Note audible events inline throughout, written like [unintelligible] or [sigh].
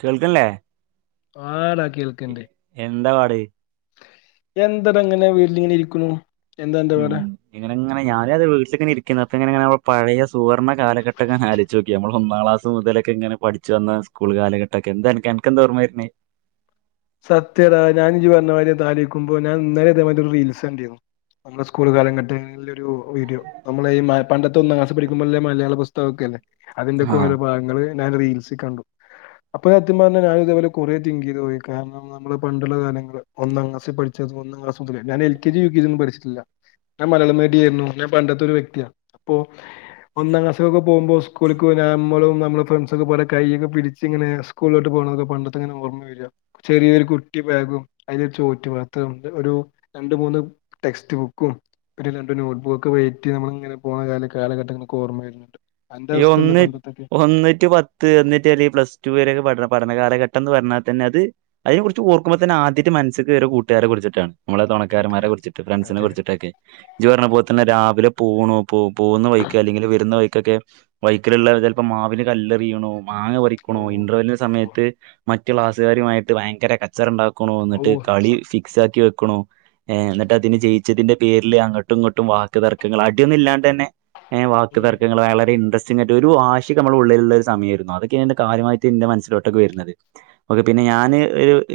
കേൾക്കനില്ലേ ആഹ എന്താ പറയുക ഇത് എന്തട ഇങ്ങനെ വീട്ടിലിങ്ങനെ ഇരിക്കുന്നു എന്താ എന്താ പറേറെ അങ്ങനെ ഞാൻ ഇങ്ങനെ വീട്ടിൽ ഇരിക്കങ്ങന ഇരിക്കുന്നു അപ്പൊ എങ്ങനെ ആ പഴയ സുവർണ്ണ കാലഘട്ടങ്ങനെ ആലോച്ചു നോക്കി നമ്മൾ ഒന്നാം ക്ലാസ് മുതലൊക്കെ ഇങ്ങനെ പഠിച്ചു വന്ന സ്കൂൾ കാലഘട്ടൊക്കെ എന്താ എനിക്ക് എനക്ക് എന്തോഓർമ്മര്ന്നേ സത്യമാട ഞാൻ ഈ വന്ന വഴി ആലോചിക്കുമ്പോൾ ഞാൻ ഇന്നലെ ഇതേമാതിരി ഒരു റീൽസ് കണ്ടിരുന്നു നമ്മുടെ സ്കൂൾ കാലഘട്ടങ്ങളിൽ - ഒരു വീഡിയോ നമ്മള് ഈ പണ്ടത്തെ ഇവിടെ ഇരിക്കുന്നു മലയാള പുസ്തകം ഒക്കെ ഇല്ലേ അതിന്റ ഒക്കെ ആഹ് ഓരോ ഭാഗങ്ങള് ഞാൻ അത് റീൽസിൽ കണ്ടു അപ്പൊ സത്യം പറഞ്ഞാ ഞാൻ ഇതേപോലെ കുറേ തിങ്ക് ചെയ്തു പോയി കാരണം നമ്മള് പണ്ട് ഉള്ള കാലങ്ങള് ഒന്നാം ക്ലാസിൽ പഠിച്ചിരുന്നു, ഞാൻ ലക്ജി യുകെജി ഒന്നും പഠിച്ചിട്ടില്ല ഞാൻ പണ്ടത്തെ ഒരു വെക്തി ആ ഒന്നാം ക്ലാസ്സിൽ ഒന്നും പോകുമ്പോൾ സ്കൂളിക്ക് നമ്മള് നമ്മള് ഫ്രണ്ട്‌സ് പോലെ കൈ ഒക്കെ പിടിച്ചു സ്കൂളിലേക്ക് പോകുന്നത് പണ്ടത്തെ ഇങ്ങനെ ഓർമ വരുവാ ചെറിയ ഒരു കുട്ടി ബാഗും ചെറിയ ചോറ്റുപാത്രയും ഒരു രണ്ടു മൂന്ന് ടെസ്റ്റ്‌ ബുക്കും രണ്ടു നോട്ട് ബുക്കും ഇട്ടു നമ്മള് ഇങ്ങനെ പോകുന്നത് ഓർമ വരുക യൊ ഒന്ന് ഒന്ന് റ്റു പത്ത് ഒന്ന് റ്റു അല്ലെ പ്ലസ് റ്റു വരേക്കെ പഠനം പഠനകാലഘട്ടംന്ന് പർഞ്ഞാതന്നെ അത് അയ്‌ന് കുർച് ഓർക്കുമ്പ തന്നെ ആദിട്ട് മൻസ്സിക്ക് വര കൂട്ടുകാരെ കുർച്ചിട്ടാണ് മ്മളെ തൊണക്കാരൻമാരെ അതെ കുർച്ചിട്ട് ഫ്രണ്ട്സിനെ അതെ അതെ കുർച്ചിട്ടൊക്കെ ഇജ് പർഞ്ഞ ഉം. പോൽ തന്നെ രാവിലെ പോണോ പോ പോന്ന വയ്ക്ക് അല്ലെങ്കില് വര്ണ വഴികൊക്കെ വയ്കല്ള്ളവ ചെൽപ്പോ മാവിന് കല്ലെറിയുണു മാങ്ങ ഓ പറിക്കുണു ഇന്റർ വെല്ലിന്റെ സമയത് മറ്റ് മറ്റ് ക്ലാസുകാരുമായിട്ട് ഭയങ്കര കച്ചറണ്ട കുണു ഓ ഓ ന്നട്ട് കളി സത്യം ഫിക്സ് ആക്കി വെക് കുണു ഏ ഉം ഇന്നട്ട് അതിന് ജയിച്ചതിന്റെ പേരില് അങ്ങട്ടും ഇങ്ങട്ടും വാക്ക് തർക്കങ്ങൾ അട്യൊന്നുല്ലാണ്ട് തന്നെ ഏ വാക്ക് ഉം തർക്കങ്ങള് അയാ ഇന്റർസിറ്റിംങ്ങായിട്ട് ഒരു വാശിക്കെ മ്മളെ ഉള്ളിലുള്ള സമയായിരുന്നു അതൊക്കെന്റെ കാര്യാമായിട്ട് ഇന്റെ മനസ്സിലോട്ടൊക്കെ വരുന്നത് പിന്നെ ഞാന്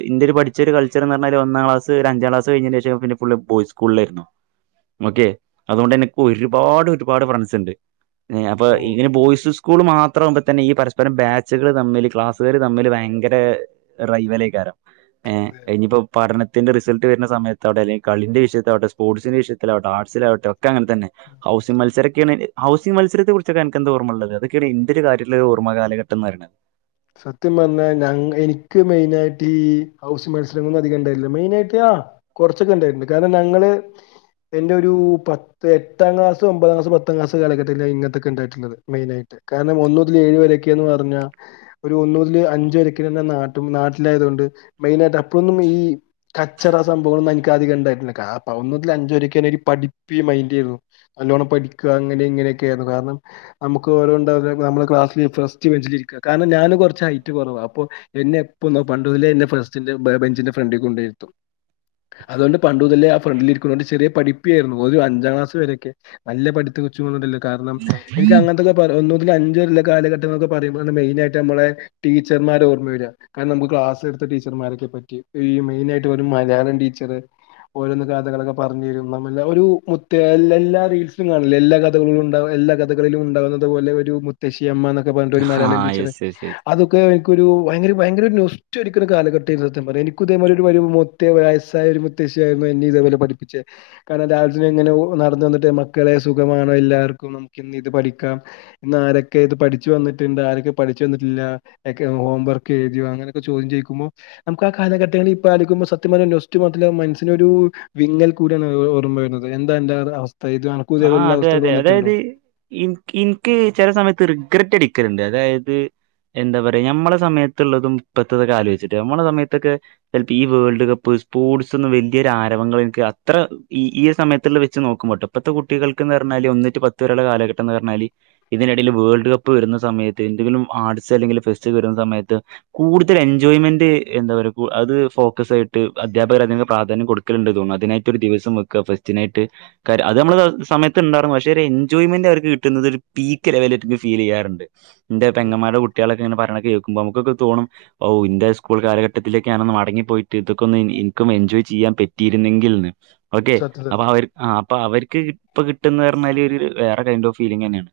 ഇന്റെ പഠിച്ചൊര്കൾച്ചറ്ന്നർഞാല് ഒന്നാം ക്ലാസ്സ് ഒരഞ്ചക്ലാസ്സ് കഴിഞ്ഞിന്റെഷം പിന്നെ ഫുള്ള് ബോയ്സ് സ്കൂളെന്നു മ്മക്കെ അതോണ്ടന്നെ ഒരുപാട് ഒരുപാട് ഫ്രണ്ട്സിണ്ട് ഏ അപ്പ ഓ ഇങ്ങനെ ബോയ്സ് സ് ക്കുള് മാത്ര ആവുമ്പതന്നെ ഈ പരസ്പരം ബാചുകൾ തമ്മിൽ ക്ലാസ് കാര് തമ്മിൽ ഭയ്ങ്കര റയ് വലയ്കരം ഏ അതെ അയ്‌ഞ്ഞിപ്പം പർ ത്തിന്റെ റിസൾട്ട് വരുന്ന സമയത്ത് അവിടെ അല്ലെ കളിന്റെ വിഷയത്തിൽ ആവട്ടെ സ്പോർട്സിൻ്റെ വിഷയത്തിൽ ആവട്ടെ ആർട്സിലാവട്ടെ ഒക്ക് ക്കെ അങ്ങനെ തന്നെ ഉം ഹൗസിങ് അതെ മത്സരക്കെയാണ് എ ഹൗസിങ് മത്സരത്തെ കുറിച്ച് അനക്ക് എന്താ ഓർമ്മ ഉള്ളത് അതൊക്കെയാണ് ഇൻ്റൊരു ഓർമയുള്ള കാലഘട്ടം എന്ന് പറയണത്. സത്യം പറഞ്ഞാ ഞങ്ങ് ഇൻക്ക് മെയ്ൻ ആയിട്ട് ഈ ഹൗസ് മത്സരങ്ങളൊന്നും അധികണ്ടായില്ല മെയിൻ ആയിട്ട് ആ കൊറച്ചൊക്കെ ഇണ്ടായിരുന്നു കാരണം ഞങ്ങള് എൻ്റെയൊരു പത്ത് ഏട്ടാ ക്ലാസ്സ് ഒമ്പതാം ക്ലാസ് പത്താം ക്ലാസ്സ് കാലഘട്ടങ്ങളിൽ മെയിനായിട്ട് കാരണം ഒന്ന് മുതൽ ഏയ് വരെന്നൊക്കെ പർഞ്ഞാ ഒരു ഒന്നു മുതല് അഞ്ച് വരെയൊക്കെന്ന് പറഞ്ഞാ നാട്ട് നാട്ടിലായൊണ്ട് മെയിനായിട്ട് അപ്പോ ഒന്നും ഈ കച്ചറ സംഭവങ്ങളൊന്നും ഇനിക്ക് അധികം ഇണ്ടായിട്ടില്ല കാ ഒന്നു മുതൽ അഞ്ച് വരെയൊക്കെ ഒരു പഠിപ്പി മൈൻഡായിരുന്നു, നല്ലോണം പഠിക്കാ അങ്ങനെ ഇങ്ങനെയൊക്കെ ആയിരുന്നു, കാരണം നമുക്ക് [unintelligible] നമ്മള് ക്ലാസ്സില് ഫസ്റ്റ് ബെഞ്ചിലിരിക്കും കാരണം ഞാന് കൊറച്ച് ഹൈറ്റ് കൊറവാ അപ്പൊ എന്നെ എപ്പോം പണ്ട് മുതലേ എന്നേ ഫാസ്റ്റിൻ്റെ ബെ ബെഞ്ചിൻ്റെ ഫ്രണ്ടില് കൊണ്ടോയി ഇരുത്തും അതോണ്ട് പണ്ട് മുതലേ ഞാൻ ഫ്രണ്ടില് ഇരിക്കുന്ന കൊണ്ട് ഞാൻ പഠിപ്പി ആയിരുന്നു ഒരു അഞ്ചാം ക്ലാസ്സ് വരെയൊക്കെ നല്ല പഠിത്ത ചൂടില് കാരണം ഇൻക്കങ്ങനത്തൊക്കെ പറ എന്തോ പിന്നെ അഞ്ചു വരെ ഇള്ള കാലഘട്ടന്നൊക്ക പറയുമ്പോ മെയ്നായിട്ട് നമ്മളെ ടീച്ചർ മാരെ ഓർമ്മ വെരാ, കാരണം ഇമ്മക്ക് ക്ലാസ്സെടുത്ത ടീച്ചർമാരെയൊക്കെ പറ്റിയും, ഈ മെയിനായിട്ട് ഒരു മലയാളം ടീച്ചറ് ഓര് വന്ന് കഥകളൊക്കെ പറഞ്ഞ് തരും, അതുവല്ല ഒരു [unintelligible] എല്ലാ റീൽസിലും കാണില്ലേ എല്ലാ കഥകളും ഇണ്ടാവും, എല്ലാ കഥകളിലും ഇണ്ടാവുന്ന ഒരു മുത്തശ്ശി അമ്മാനൊക്ക് അതുപോലന്നിട്ടൊരു ആ മലയാളം ടീച്ചറ് യെസ് യെസ് എനിക്കൊരു ഭയങ്കര ഭയങ്കര ഒരു നൊസ്റ്റു അടിക്കണ കാലഘട്ടം ആയിരുന്നു സത്യം പറഞ്ഞാ, എനിക്കിതുപോലൊരു വരവു മുത്തെ വയസ്സായ ഒരു മുത്തശ്ശിയായിരുന്നു എന്നെ ഇതേപോലെ പഠിപ്പിച്ചെ, കാരണം രാവിലത്തി ഇങ്ങനെ നടന്ന് വന്നിട്ട് മക്കളെ സുഖമാണോ എല്ലാവർക്കും നമുക്ക് ഇന്ന് ഇത് പഠിക്കാം, ഇന്ന് ആരൊക്കെ ഇത് പഠിച്ചു വന്നിട്ടുണ്ട്, ആരൊക്കെ പഠിച്ചു വന്നിട്ടില്ല യെക്കെ ഹോം വർക്ക് എഴുതിയോ? അങ്ങനൊക്കെ ചോദ്യം ചോദിക്കുമ്പോ നമുക്ക് ആ കാലഘട്ടങ്ങളിൽ ഇപ്പ ആലോചിക്കുമ്പോ സത്യം പറഞ്ഞ നൊസ്റ്റു മാത്രല്ല മനസ്സിനൊരു വിങ്ങൽ കൂടിയാണ് ഓർമ്മ വരുന്നത്, എന്താ ഇൻ്റെത് അവസ് ആ അതെ അതെ അതായത് ഇനിക്ക് ഇനിക്ക് ചില സമയത്ത് റിഗ്രെറ്റ് അടി ക്കലുണ്ട്, അതായത് എന്താ പറയാ, ഞമ്മളെ സമയത്തുള്ളതും ഇപ്പഴത്തതൊക്കെ ആലോചിച്ചിട്ട് നമ്മളെ സമയത്തൊക്കെ ചെലപ്പേ ഈ വേൾഡ് കപ്പ് സ്പോർട്സ് ഒന്നും വലിയൊരാരവങ്ങള് എനിക്ക് അത്ര ഈ ഈ സമയത്തുള്ള വെച്ച് നോക്കുമ്പട്ടോ ഇപ്പഴത്തെ കുട്ടികൾക്ക് എന്ന് പറഞ്ഞാല്, ഒന്ന്റ്റ് പത്ത് വരെയുള്ള കാലഘട്ടം എന്ന് പറഞ്ഞാല്, ഇതിനിടയിൽ വേൾഡ് കപ്പ് വരുന്ന സമയത്ത് എന്തെങ്കിലും ആർട്സ് അല്ലെങ്കിൽ ഫെസ്റ്റ് വരുന്ന സമയത്ത് കൂടുതൽ എൻജോയ്മെന്റ്, എന്താ പറയാ അത് ഫോക്കസ് ആയിട്ട് അധ്യാപകർ അല്ലെങ്കി പ്രാധാന്യം കൊടുക്കലുണ്ട് തോന്ന് അതിനായിട്ട് ഒരു ദിവസം വെക്കാ ഫെസ്റ്റിനായിട്ട് അത് നമ്മള് സമയത്ത് ഇണ്ടാർന്നു പക്ഷെ ഒരു എൻജോയ്മെന്റ് അവർക്ക് കിട്ടുന്നത് ഒരു പീക്ക് ലെവല് ആയിറ്റ് ഫീൽ ചെയ്യാറുണ്ട് ന്റെ ഉം. പെങ്ങമാരുടെ കുട്ട്യേളെക്ക് ന്ന പറയണ കേൾക്കുമ്പോ നമുക്കൊക്കെ തോണും ഓ ഇന്റെ സ്കൂൾ കാലഘട്ടത്തിലേക്ക് ഞാനൊന്ന് മടങ്ങിപ്പോയിട്ട് ഇതൊക്കെ ഒന്ന് ഇൻക്കും എൻജോയ് ചെയ്യാൻ പറ്റിയിരുന്നെങ്കിൽന്ന്. ഓക്കെ സത്യം സത്യം. അപ്പോ അവര് ആ പ്പ അവർക്ക് ഇപ്പൊ കിട്ടുന്ന് പറഞ്ഞാല് വേറെ കൈൻഡ് ഓഫ് ഫീലിംഗ്ന്നെയാണ്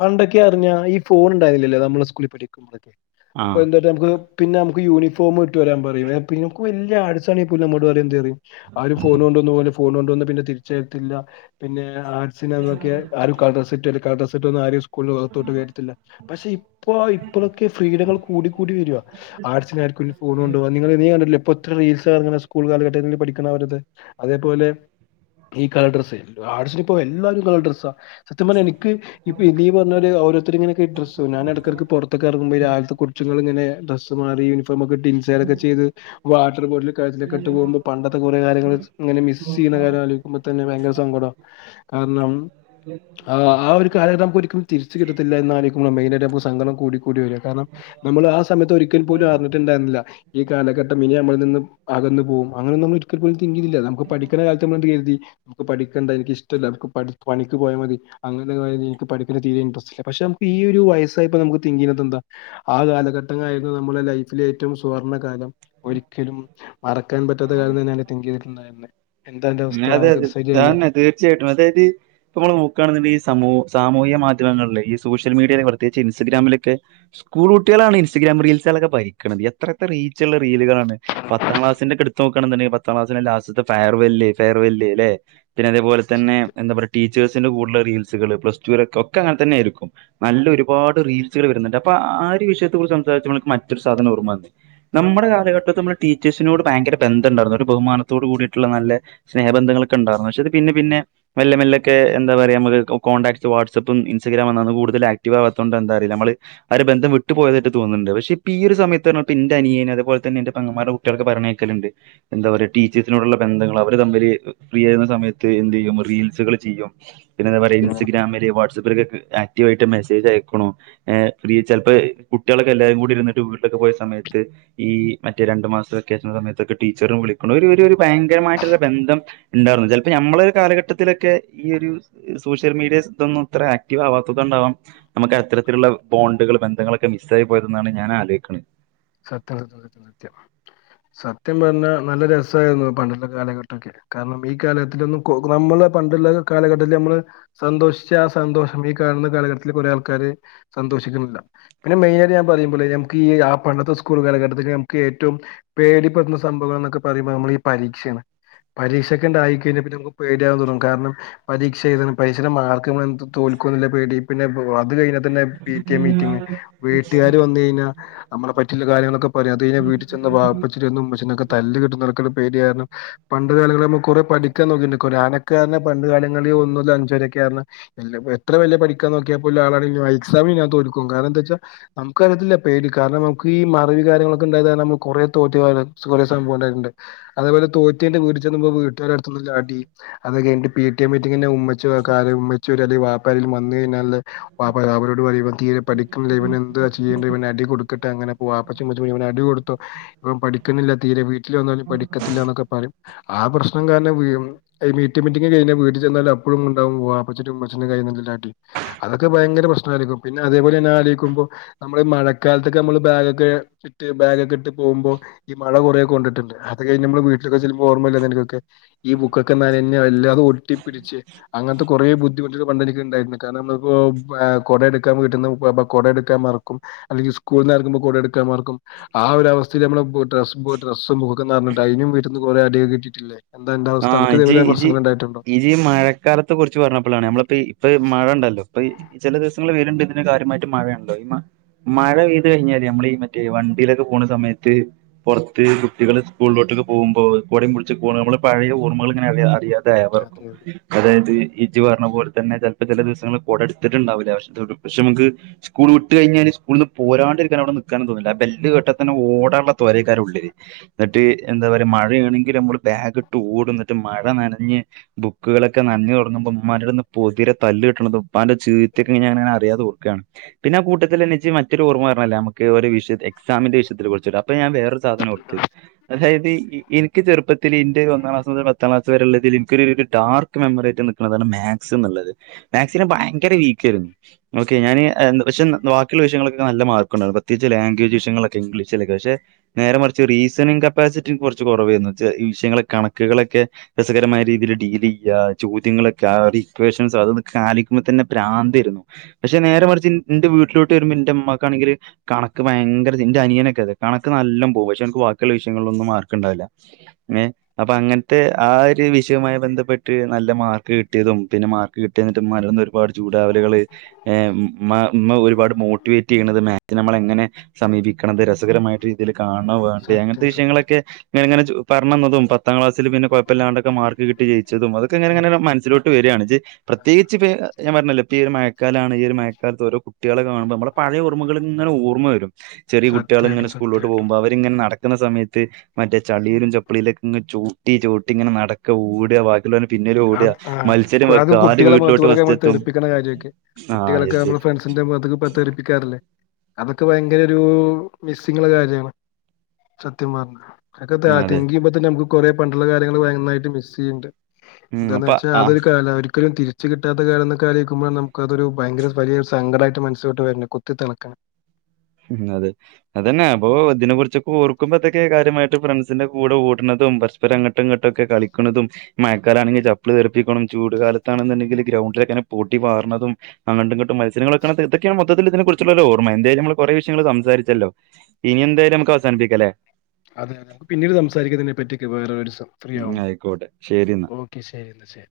പണ്ടൊക്കെ അറിഞ്ഞ ഈ ഫോൺ ഉണ്ടായിരുന്നിലല്ലേ നമ്മള് സ്കൂളിൽ പഠിക്കുമ്പോഴൊ അപ്പൊ ആ എന്തുപറ്റ നമുക്ക് പിന്നെ നമുക്ക് യൂണിഫോം ഇട്ട് വരാൻ പറയും പിന്നെ [unintelligible] ആട്സ് ആണെങ്കി പോലും നമ്മോട് എന്ത് പറയും ആരും ഫോൺ കൊണ്ടന്ന് പോവ ഫോൺ കൊണ്ടുവന്നാ പിന്നെ തിരിച്ച് തരത്തില്ല പിന്നെ ആർട്സിനന്നൊക്കെ ആരും കളർഡ്രസ്സ് ഇട്ട് [unintelligible] [unintelligible] കൂളിന് അകത്തോട്ട് കയറ്റത്തില്ല പക്ഷെ ഇപ്പോ ഇപ്പോലോക്കെ ഫ്രീഡങ്ങൾ കൂടി കൂടി വരാ ആട്‌സിന് ആർക്കു വേണെങ്കി ഫോൺ കൊണ്ടുപോവാ നിങ്ങള് നീ കണ്ടിട്ടില്ലേ ഒറ്ററീൽസ് ഇറങ്‌ണ സ്കൂൾ കാലഘട്ടത്തില് പഠിക്ണ ഒരിത് അതേപോലെ ഈ കളർ ഡ്രസ്സേ ആട്സിനിപ്പൊ എല്ലാരും കളർ ഡ്രസ്സാ സത്യം പറഞ്ഞ എനിക്ക് ഇപ്പ ഇടീ പറഞ്ഞോര് [unintelligible] ഡ്രസ്സൊ ഞാൻ ഇടക്കക്ക് പുറത്തൊക്കെ ഇറങ്ങു രാവിലത്തെ കൊച്ച്ങ്ങളിങ്ങനെ ഡ്രസ്സ് മാറി യൂണിഫോമൊക്കെയിട്ട് ഇൻസൈഡൊക്കെ ചെയ്ത് വാട്ടർ ബോട്ടില് കഴുത്തിലൊക്കെ ഇട്ട് പോകുമ്പോ പണ്ടത്തെ കുറെ കാര്യങ്ങള് ഇങ്ങനെ മിസ്സ് ചെയ്യണ കാര്യം ആലോചിക്കുമ്പോ തന്നെ ഭയങ്കര സങ്കടാ കാരണം ആ ആ ഒരു കാലഘട്ടം ഒരിക്കലും തിരിച്ച് കിട്ടത്തില്ല എന്നാലോചിക്കുമ്പഴാ മെയ്നായിട്ട് സങ്കടം കൂടി കൂ കൂടി വരാ കാരണം നമ്മള് ആ സമയത്ത് ഒരിക്കൽപോലും അറിഞ്ഞിട്ടുണ്ടായിരുന്നില്ല ഈ കാലഘട്ടം ഇനി നമ്മളിൽ നിന്ന് അകന്നു പോവും അങ്ങനെ നമ്മൾ ഒരിക്കൽ [unintelligible] [unintelligible] ല്ല നമുക്ക് പഠിക്ക്ണ കാലത്ത് നമ്മള് [unintelligible] നമുക്ക് പഠിക്കണ്ട എനിക്ക് ഇഷ്ടല്ല നമുക്ക് പണിക്ക് പോയാ മതി അങ്ങനെ എനിക്ക് പഠിക്കണ്ട തീരെ ഇൻട്രസ്റ്റ് ഇല്ല പക്ഷെ നമുക്ക് ഈ ഒരു വയസ്സായപ്പോ നമുക്ക് തിങ്ക് ചെയ്യാതത് എന്താ ആ കാലഘട്ടങ്ങളായിരുന്നു നമ്മുടെ ലൈഫില് ഏറ്റവും സുവർണ കാലം ഒരിക്കലും മറക്കാൻ പറ്റാത്ത കാര്യം തന്നെ അല്ലെ തിങ്ക് ചെയ്തിട്ടുണ്ടായിരുന്നെ എന്താ അന്റെ അവസ്ഥ? അതെ അതെ നിനക്കത് ശരിയല്ലേ? താനെ തീർച്ചയായിട്ടും അതായത് ഇപ്പൊ നമ്മള് നോക്കാണെങ്കി സമൂ സാമൂഹിക മാധ്യമങ്ങളില് ഈ സോഷ്യൽ മീഡിയയിൽ പ്രത്യേകിച്ച് ഇൻസ്റ്റഗ്രാമിലൊക്കെ സ്കൂൾ കുട്ടികളാണ് ഇൻസ്റ്റഗ്രാം റീൽസുകളൊക്കെ ഭരിക്ക്ണത് എത്ര എത്ര റീച്ച്ള്ള റീലുകളാണ് പത്താം ക്ലാസിൻ്റൊക്കെ എടുത്ത് നോക്കാണ്ന്നുണ്ടെങ്കിൽ പത്താം ക്ലാസിലെ ലാസ്റ്റത്തെ ഫെയർവെല്ല് ഫെയർവെല്ല് ല്ലേ പിന്നെ അതേപോലെ തന്നെ സത്യം. എന്താപറയാ ടീച്ചേഴ്സിന്റെ കൂടെയുള്ള റീൽ പ്ലസ് ടുല് ഒക്കെ അങ്ങനെ തെനെയായിരിക്കും നല്ല ഒരുപാട് റീൽസുകൾ വരുന്ന്ണ്ട് അപ്പൊ ആ ഒരു വിഷയത്തെ കുറിച്ച് സംസാരിച്ചപ്പോൾ എനിക്ക് മറ്റൊരു സാധനം ഓർമ്മവന്നേ നമ്മുടെ കാലഘട്ടത്ത് നമ്മള് ടീച്ചേഴ്സിനോട് ഭയങ്കര ബന്ധം ഉണ്ടായിരുന്നു ഒരു ബഹുമാനത്തോട് കൂടിയിട്ടുള്ള നല്ല സ്നേഹബന്ധങ്ങളൊക്കെണ്ടായിരുന്നു പക്ഷേ പിന്നെ പിന്നെ മെല്ലെ മെല്ലൊക്കെ എന്താ പറയാ നമ്മക്ക് കോൺടാക്റ്റ് വാട്സപ്പും ഇൻസ്റ്റഗ്രാമും വന്നന്ന് കൂടുതൽ ആക്റ്റീവ് ആവാത്തോണ്ടാ എന്താഅറീല നമ്മള് ആ ഒരു ബന്ധം വിട്ട് പോയാതായിട്ട് തോന്ന്ണ്ട് പക്ഷെ ഇപ്പ ഈ ഒരു സമയത്ത് ഇന്റെ അനിയന് അതുപോലെതന്നെ എന്റെ പെങ്ങന്മാരെ കുട്ടികളൊക്കെ പറിഞാഹ് കേക്കല്ണ്ട് എന്താ പറയാ ടീച്ചേസിനോടുള്ള ബന്ധങ്ങള് അവ [unintelligible] ഫ്രീ ആവുന്ന സമയത്ത് എന്ത്യ്യും റീൽസുകൾ ചെയ്യും പിന്നെന്താ പറയാ ഇൻസ്റ്റഗ്രാമില് വാട്സആപ്പില് ട്ട് മെസ്സേജ് അയക്കണോ ചെലപ്പോ കുട്ടിആളൊക്കെ എല്ലാരും കൂടി ഇരുന്നിട്ട് വീട്ടിലൊക്കെ പോയ സമയത്ത് ഈ മറ്റേ രണ്ടുമാസ വെക്കേഷൻ സമയത്തൊക്കെ ടീച്ചറും വിളിക്ന് ഒരു ഭയങ്കരമായിട്ട് മ ബന്ധം ഉണ്ടായിരുന്നു ചിലപ്പോ ഞമ്മളെ ഒരു കാലഘട്ടത്തിലൊക്കെ ഈ ഒരു സോഷ്യൽ മീഡിയ ഇതൊന്നും ഇത്ര ആക്റ്റീവ് ആവാത്തത് കൊണ്ടാവാം നമക്ക് അത്തരത്തിലുള്ള ബോണ്ടുകൾ ബന്ധങ്ങളൊക്കെ മിസ്സ് ആയി പോയതെന്നാണ് ഞാൻ ആലോയ്ക്ണേ സത്യം സത്യം സത്യം പറഞ്ഞാൽ നല്ല രസയിരുന്നു പണ്ടത്തെ കാലഘട്ടൊക്കെ കാരണം ഈ കാലത്തിലോന്നും നമ്മള് പണ്ടുള്ള കാലഘട്ടത്തി നമ്മള് സന്തോഷിച്ച ആ സന്തോഷം ഈ കാണുന്ന കാലഘട്ടത്തിൽ കുറെ ആൾക്കാര് സന്തോഷിക്ന്നില്ല പിന്നെ മെയിനാആയിട്ട് ഞാൻ പറിമ്പള് നമുക്കി ഈ പണ്ടത്തെ സ്കൂൾ കാലഘട്ടത്തില് നമുക്ക് ഏറ്റവും പേടി പെടുത്തുന്ന സംഭവങ്ങൾ എന്നൊക്കെ പറയ്മ്പോൾ നമ്മള് ഈ പരീക്ഷയാണ് പരീക്ഷയൊക്കെ ഉണ്ടായി കഴിഞ്ഞാൽ നമുക്ക് പേടിയാകാൻ തുടങ്ങും കാരണം പരീക്ഷ എഴുതണം പരീക്ഷയുടെ മാർക്ക് നമ്മള് തോൽകോന്ന്ല്ല പേടി പിന്നെ അത് പിന്നെ പിടി എ മീറ്റിംഗ് വീട്ടുകാർ വന്ന് കഴിഞ്ഞാ നമ്മളെ പറ്റിള്ള കാര്യങ്ങളൊക്കെ പറയും അത് കഴിഞ്ഞാൽ വീട്ടിൽ ചെന്നാൽ വാപ്പച്ചിന്റടുത്തുന്നുംഉമ്മച്ചിന്റെ അടുത്ത് നിന്നൊക്കെ തല്ല് കിട്ട പേടാരണം പണ്ട് കാലങ്ങളെമ്മ കുറെ പഠിക്കാൻ നോക്കിണ്ട് അനക്കാ എന്ന് പറഞ്ഞ പണ്ട് കാലങ്ങളിൽ ഒന്ന് അഞ്ച വരൊക്കെ ആ എത്ര വലിയ പഠിക്കാൻ നോക്കിയപ്പോ ആളാണേങ്കി പോലും എക്സാമ് കയിഞ്ഞാ തോൽക്കും കാരണം എന്താ ന്നെച്ചാ നമുക്ക്റിയത്തില്ല പേടി കാരണം നമുക്ക് ഈ മറിവി കാര്ങ്ങളൊക്ക ഉണ്ടായ നമക്ക് കുറെേ തോറ്റുക കുറേ സംഭവം ഉണ്ടായിട്ടുണ്ട് അതപോലെ തോറ്റേന്റെ വീട്ട ചെന്ന്ുമോ വീട്ടുകാര ടി അത് കിഞ്ഞട്ട പി ടി എം മീറ്റിംഗ് ഉമ്മച്ചി ഒരു അടി അത് കഴിഞ്ഞാൽ വാപ്പ പരിൽ മന്തി തിന്നാനുള്ള പ അവരോട് പറ ഇവൻ തീരെ പഠിക്ക ഇവൻ എന്താ ചെയ്യണ്ട ഇവന അടി കൊടുക്ക അങ്ങനെ പോവാപ്പ അടി കൊടുത്തു ഇവൻ പഠിക്കുന്നില്ല തീരെ വ ും പഠിക്കത്തില്ല എന്നൊക്കെ പറയും ആ പ്രശ്നം കാരണം പി ടി എ മീറ്റിങ്ങ കഴിഞ്ഞൽ വീട്ടിൽ ചെന്നാലും അപ്പഴും ഉണ്ടാവും വാപ്പച്ചിയുടെയും ഉമ്മച്ചിയുടെയും കൈയിൽ നല്ല അടി അതൊക്കെ ഭയങ്കര പ്രശ്നംമായിരിക്കും പിന്നെ അതേപോലെന്നെ ആലോചിക്കുമ്പോ നമ്മൾഈ മഴക്കാല അതൊക്കെ നമ്മള് ബാഗൊക്കെ ഇട്ട് ബാഗ ഒക്കെ ഇട്ട് പോകുമ്പോ ഈ മഴ കുറേെ കൊണ്ടിട്ടുണ്ട് അത് കഴിഞ്ഞ നമ്മൾ വീട്ടിലൊക്കെ ചെോ ഓർമ്മമല്ല എനിക്കൊക്കെ ഈ ബുക്കൊക്കെ നനഞ്ഞ അല്ല അത് ഒട്ടിപ്പിടിച്ച് അങ്ങനത്തെ കുറേ ബുദ്ധിമുട്ടുകൾ പണ്ട് എനിക്ക് ഉണ്ടായിരുന്നു കാരണം നമ്മിപ്പോ കൊടയടുക്കൻ വീടിന് കൊട എടുക്കാൻ മറക്കും അല്ലെങ്കിൽ കൂ നൽുമോൾൂ മറക്കും ആ ഒരുവസ്ഥ നമ്മ ഡ്രസുംക്ക എന്ന്ഞ്ഞട്ട അതിന വീട്ടന്ന് കുറെ അടിിക കിട്ടിട്ടില്ലേ ആഹ ഇജി ഇജി ഇഈജി മഴക്കാലത്തെ കുറിച്ച് പറഞ്ഞപ്പോഴാണ് നഞമ്മളപ്പോ ഇപ്പ മഴ ഉണ്ടല്ലോ ഇപ്പൊ ചില ദിവസങ്ങൾ വേരുണ്ട് ഇതിന്റെ കാര്യമായിട്ട് മഴയണല്ലോ ഈ മഴ പെയ്ത് കഴിഞ്ഞാല്േ നമ്മൾ ഈ മറ്റേ വണ്ടിയിലൊക്കെ പോുന്ന സമയത്ത് പുറത്ത് കുട്ടികള് സ്കൂളിലോട്ടൊക്കെ പോകുമ്പ കൊടയും പിടിച്ചു പോകുമ്പോ പഴയ ഓർക ഇങ്ങനെ അറിയ അതെ ഇതായവർക്കും അതെ അതായത് ഇജി പറഞ്ഞ പോലെ തന്നെ ചിലപ്പോ ചില ദിവസങ്ങൾ കുട എടുത്തിട്ടുണ്ടാവില്ല പക്ഷ പക്ഷെ നമുക്ക് സ്കൂൾ വിട്ട് കഴിഞ്ഞാല് സ്കൂള നിന്ന് പോരാണ്ട് ഇരിക്കാൻ അവിടെ നിക്കക്കാനും തോന്നില്ല ബെല്െട്ടാ തന്നെ ഓടാനള്ള തോരക്കാരർ ഉള്ളില് എന്നിട്ട് എന്താ പറയയാ മഴയാണെങ്കിൽ നമ്മള് ബാഗ് കൂടുന്നിട്ട് മഴ നനഞ്ഞ് ബുക്കുകളൊക്കെ നഞ്ഞ് തുടങ്ങുമ്പോ ഉമ്മാടെന്ന് പൊതിര തല്ല് കിട്ടണതും അപ്പ എന്റെ ചീവിത്തിൊക്കെ ാഞങ്ങന അറിയാത കൊർക്കുകാണ് പിന്നെ കൂട്ടൽ എെ മറ്റൊ ഓർമ്മ പറണല്ല നമക്ക് വിഷയ എക്സാമിന്റെ വിഷയത്തിൽ കുറിച്ച അപ്പൊഞാൻ വേറൊരു സാധനം കൊടുത്ത് അതായത് എനിക്ക് ചെറുപ്പത്തിൽ ഇന്റെ പന്നാം ക്ലസ് മുതൽ പത്താംക്ലാസ് വരെെയള്ള ഇതിൽനിക്കൊ ഒരു ഡാർക്ക് മെമ്മറി ആയിട്ട് നിക്കുന്നതാണ് മാക്സ് എന്നുള്ളത് മാത്‍സ് ഭയങ്കര വീക്ക് ആയിരുന്നു ഓക്കെ ഞാന് പക്ഷെ ബാക്കിയുള്ള വിഷയങ്ങളൊക്കെ നല്ലർക്കുണ്ടായിരുന്നു പ്രത്യകി ലാംഗവജ് വിഷയങ്ങളൊക്കെ ഇംഗ്ലീഷിലൊക്കെ പക്ഷെ നേരെ കുറച്ച് റീസണി കപ്പാസിറ്റി കുറച്ച് കുറവായിരുന്നു ഈ വിയങ്ങളക്കെണ കക്കുകളളൊക്കെ രസകരമായ രീതിയിൽ ഡീൽ ചെയ്യ ചോദ്യങ്ങളൊക്കെ ആക്വേഷൻസ് അതൊെ കാലിക്കുമ്പോ തന്നെ പ്രാന്തായിരുന്നു പക്ഷെ നേരെ മറിച്ച് എന്റെ വീട്ടിലോട്ട് വരുമ്പോ എന്റെ അമ്മമാക്കാണെങ്കില് കണക്ക് ഭയങ്കര എന്റെ അനിയനൊക്കെ അതെ കണക്ക് നല്ല പോകും പക്ഷെ എനിക്ക് വാക്കുള്ള വിഷയങ്ങളിലൊന്നും മാർക്കുണ്ടാവില്ല അങ്ങനെ അപ്പൊ അങ്ങനത്തെ ആ ഒരു വിഷയവുമായി ബന്ധപ്പെട്ട് നല്ല മാർക്ക് കിട്ടിയതും പിന്നെ മാർക്ക് കിട്ടിയെന്നിട്ട് മരന്ന് ഒരുപാട് ചൂടാവലുകൾ മ്മ ഒരുപാട് മോട്ടിവേറ്റ് ചെയ്യണത് മാസി നമ്മൾ എങ്ങനെ സമീപിക്കണത് രസകരമായിട്ട് രീതിയിൽ കാണ വേണ്ട് സത്യം അങ്ങനത്തെ സത്യം വിഷയങ്ങളൊക്കെ ഇങ്ങങ്ങനെ പറഞ്ഞതും പ പത്താം ക്ലാസിൽ പിന്നെ കുപ്പില്ലാണ്ടക്കെ മാർക്ക് കട്ടി ജയി ചതും അതൊെങ്ങനെ അങ്ങനെ മനസിലോട്ട് വരിയാണ് പ്രത്യേകിച്ച്പ്പ ഞാൻ പറഞ്ഞേ ഈ ഒരു മഴക്കാലാണ് ഈ ഒരു മഴക്കാലത്ത് രോ കുട്ടി കുട്ടികള കാണുമ്പോൾമ്മള് പഴ ഓർക ഇങ്ങനെ ഓർമ്മ വര ചെറിയ കുട്ടികൾ ഇങ്ങന സത്യായിട്ടും സ്കൂളിലോ് സത്യായിട്ടും പോകുമ്പോ അവരിങ്ങനെക്ക കുന്ന സമയത്ത് മറ്റേ ചളിയിലും ചപ്പളിയിലക്കെ ചൂട്ടി ചൂട്ടി ഇങ്ങനെ നടക്ക ഊടിയാക്കി അ ആ് അതും ആര് കുട്ടികളെ വീട്ടിലോട്ട് മുഖത്തടെൊക്കെ ഫസ്റ്റ് നമ്മ എത്തും തെറിപ്പിക്കണ കാര്യൊക്കെ ആഹ് കുട്ടികളൊക്കെ എത്തി നമ്മ ഫ്രണ്ട്സിന്റെ മുഖ തെറപ്പിക്കാറില്ലേ അതൊക്കെ ഭയങ്കര ഒരു മിസ്സിംഗ ഉള്ള കാര്യാണ് സത്യം പറഞ്ഞത് അക്കത്തെ ആ അതെ തതിങ്ങിയുമ്പോ തന്ന നുക്ക് കുറെ പണ്ടുള്ള കാര്യങ്ങള് ഭയമായിട്ട് മിസ് ചെയ്യണ്ട് ഉം എന്താന്ന് അപ്പൊ വച്ചാ ആഹ് അതൊരു കാലാ ഒര് ക്കലും തിരിച്ചു കിട്ടാത്ത കാലം എന്നൊക്കെ ആലോചിക്കുമ്പോ നമുക്കതൊരു ഭയങ്കര വലിയ ഒരു സങ്കടായിട്ട് മനസ്സിലോട്ട് വര്നത് കുത്തി ത ളക്ണ് ഉം അതെ അതന്നെ അപ്പോ ഇതിനെ കുറിച്ചൊക്കെ ഓർക്കുമ്പോ ഇതൊക്കെ കാര്യമായിട്ട് ഫ്രണ്ട്സിന്റെ കൂടെ ഓട്ണതും പരസ്പരം അങ്ങട്ടും ഇങ്ങട്ടൊക്കെ കളിക്ക്ണതും മഴക്കാലാണെങ്കിൽ ചപ്പ്ള് തെർപ്പിക്ക്ണും ചൂട് കാലത്താണെന്നുണ്ടെങ്കിൽ ഗ്രൗണ്ടിലൊക്കങ്ങനെ പൊടിപാറ്ണതും അങ്ങട്ടുംങ്ങട്ടും മത്സരങ്ങൾ വെക്കണത് ഇതൊക്കെയാണ് മൊത്തത്തിൽ ഇതിനെ കുറിച്ചുള്ള ഓരോർമ്മ എന്തായാലും നമ്മള് കുറെ വിഷയങ്ങള് സംസാരിച്ചല്ലോ ഇനി എന്തായാലും നമുക്ക് അവസാനിപ്പിക്ക ലേ അതെ അതെ നമുക്ക് പിന്നീട് സംസാരിക്കതിനെ പറ്റി നക്കെ വേറെ ഒര് സം ഫ്രീ ഉം ആയിക്കോട്ടെ ശരി എന്നാ ആവുമ്പം ഓക്കെ ശരി ന്നാ ശ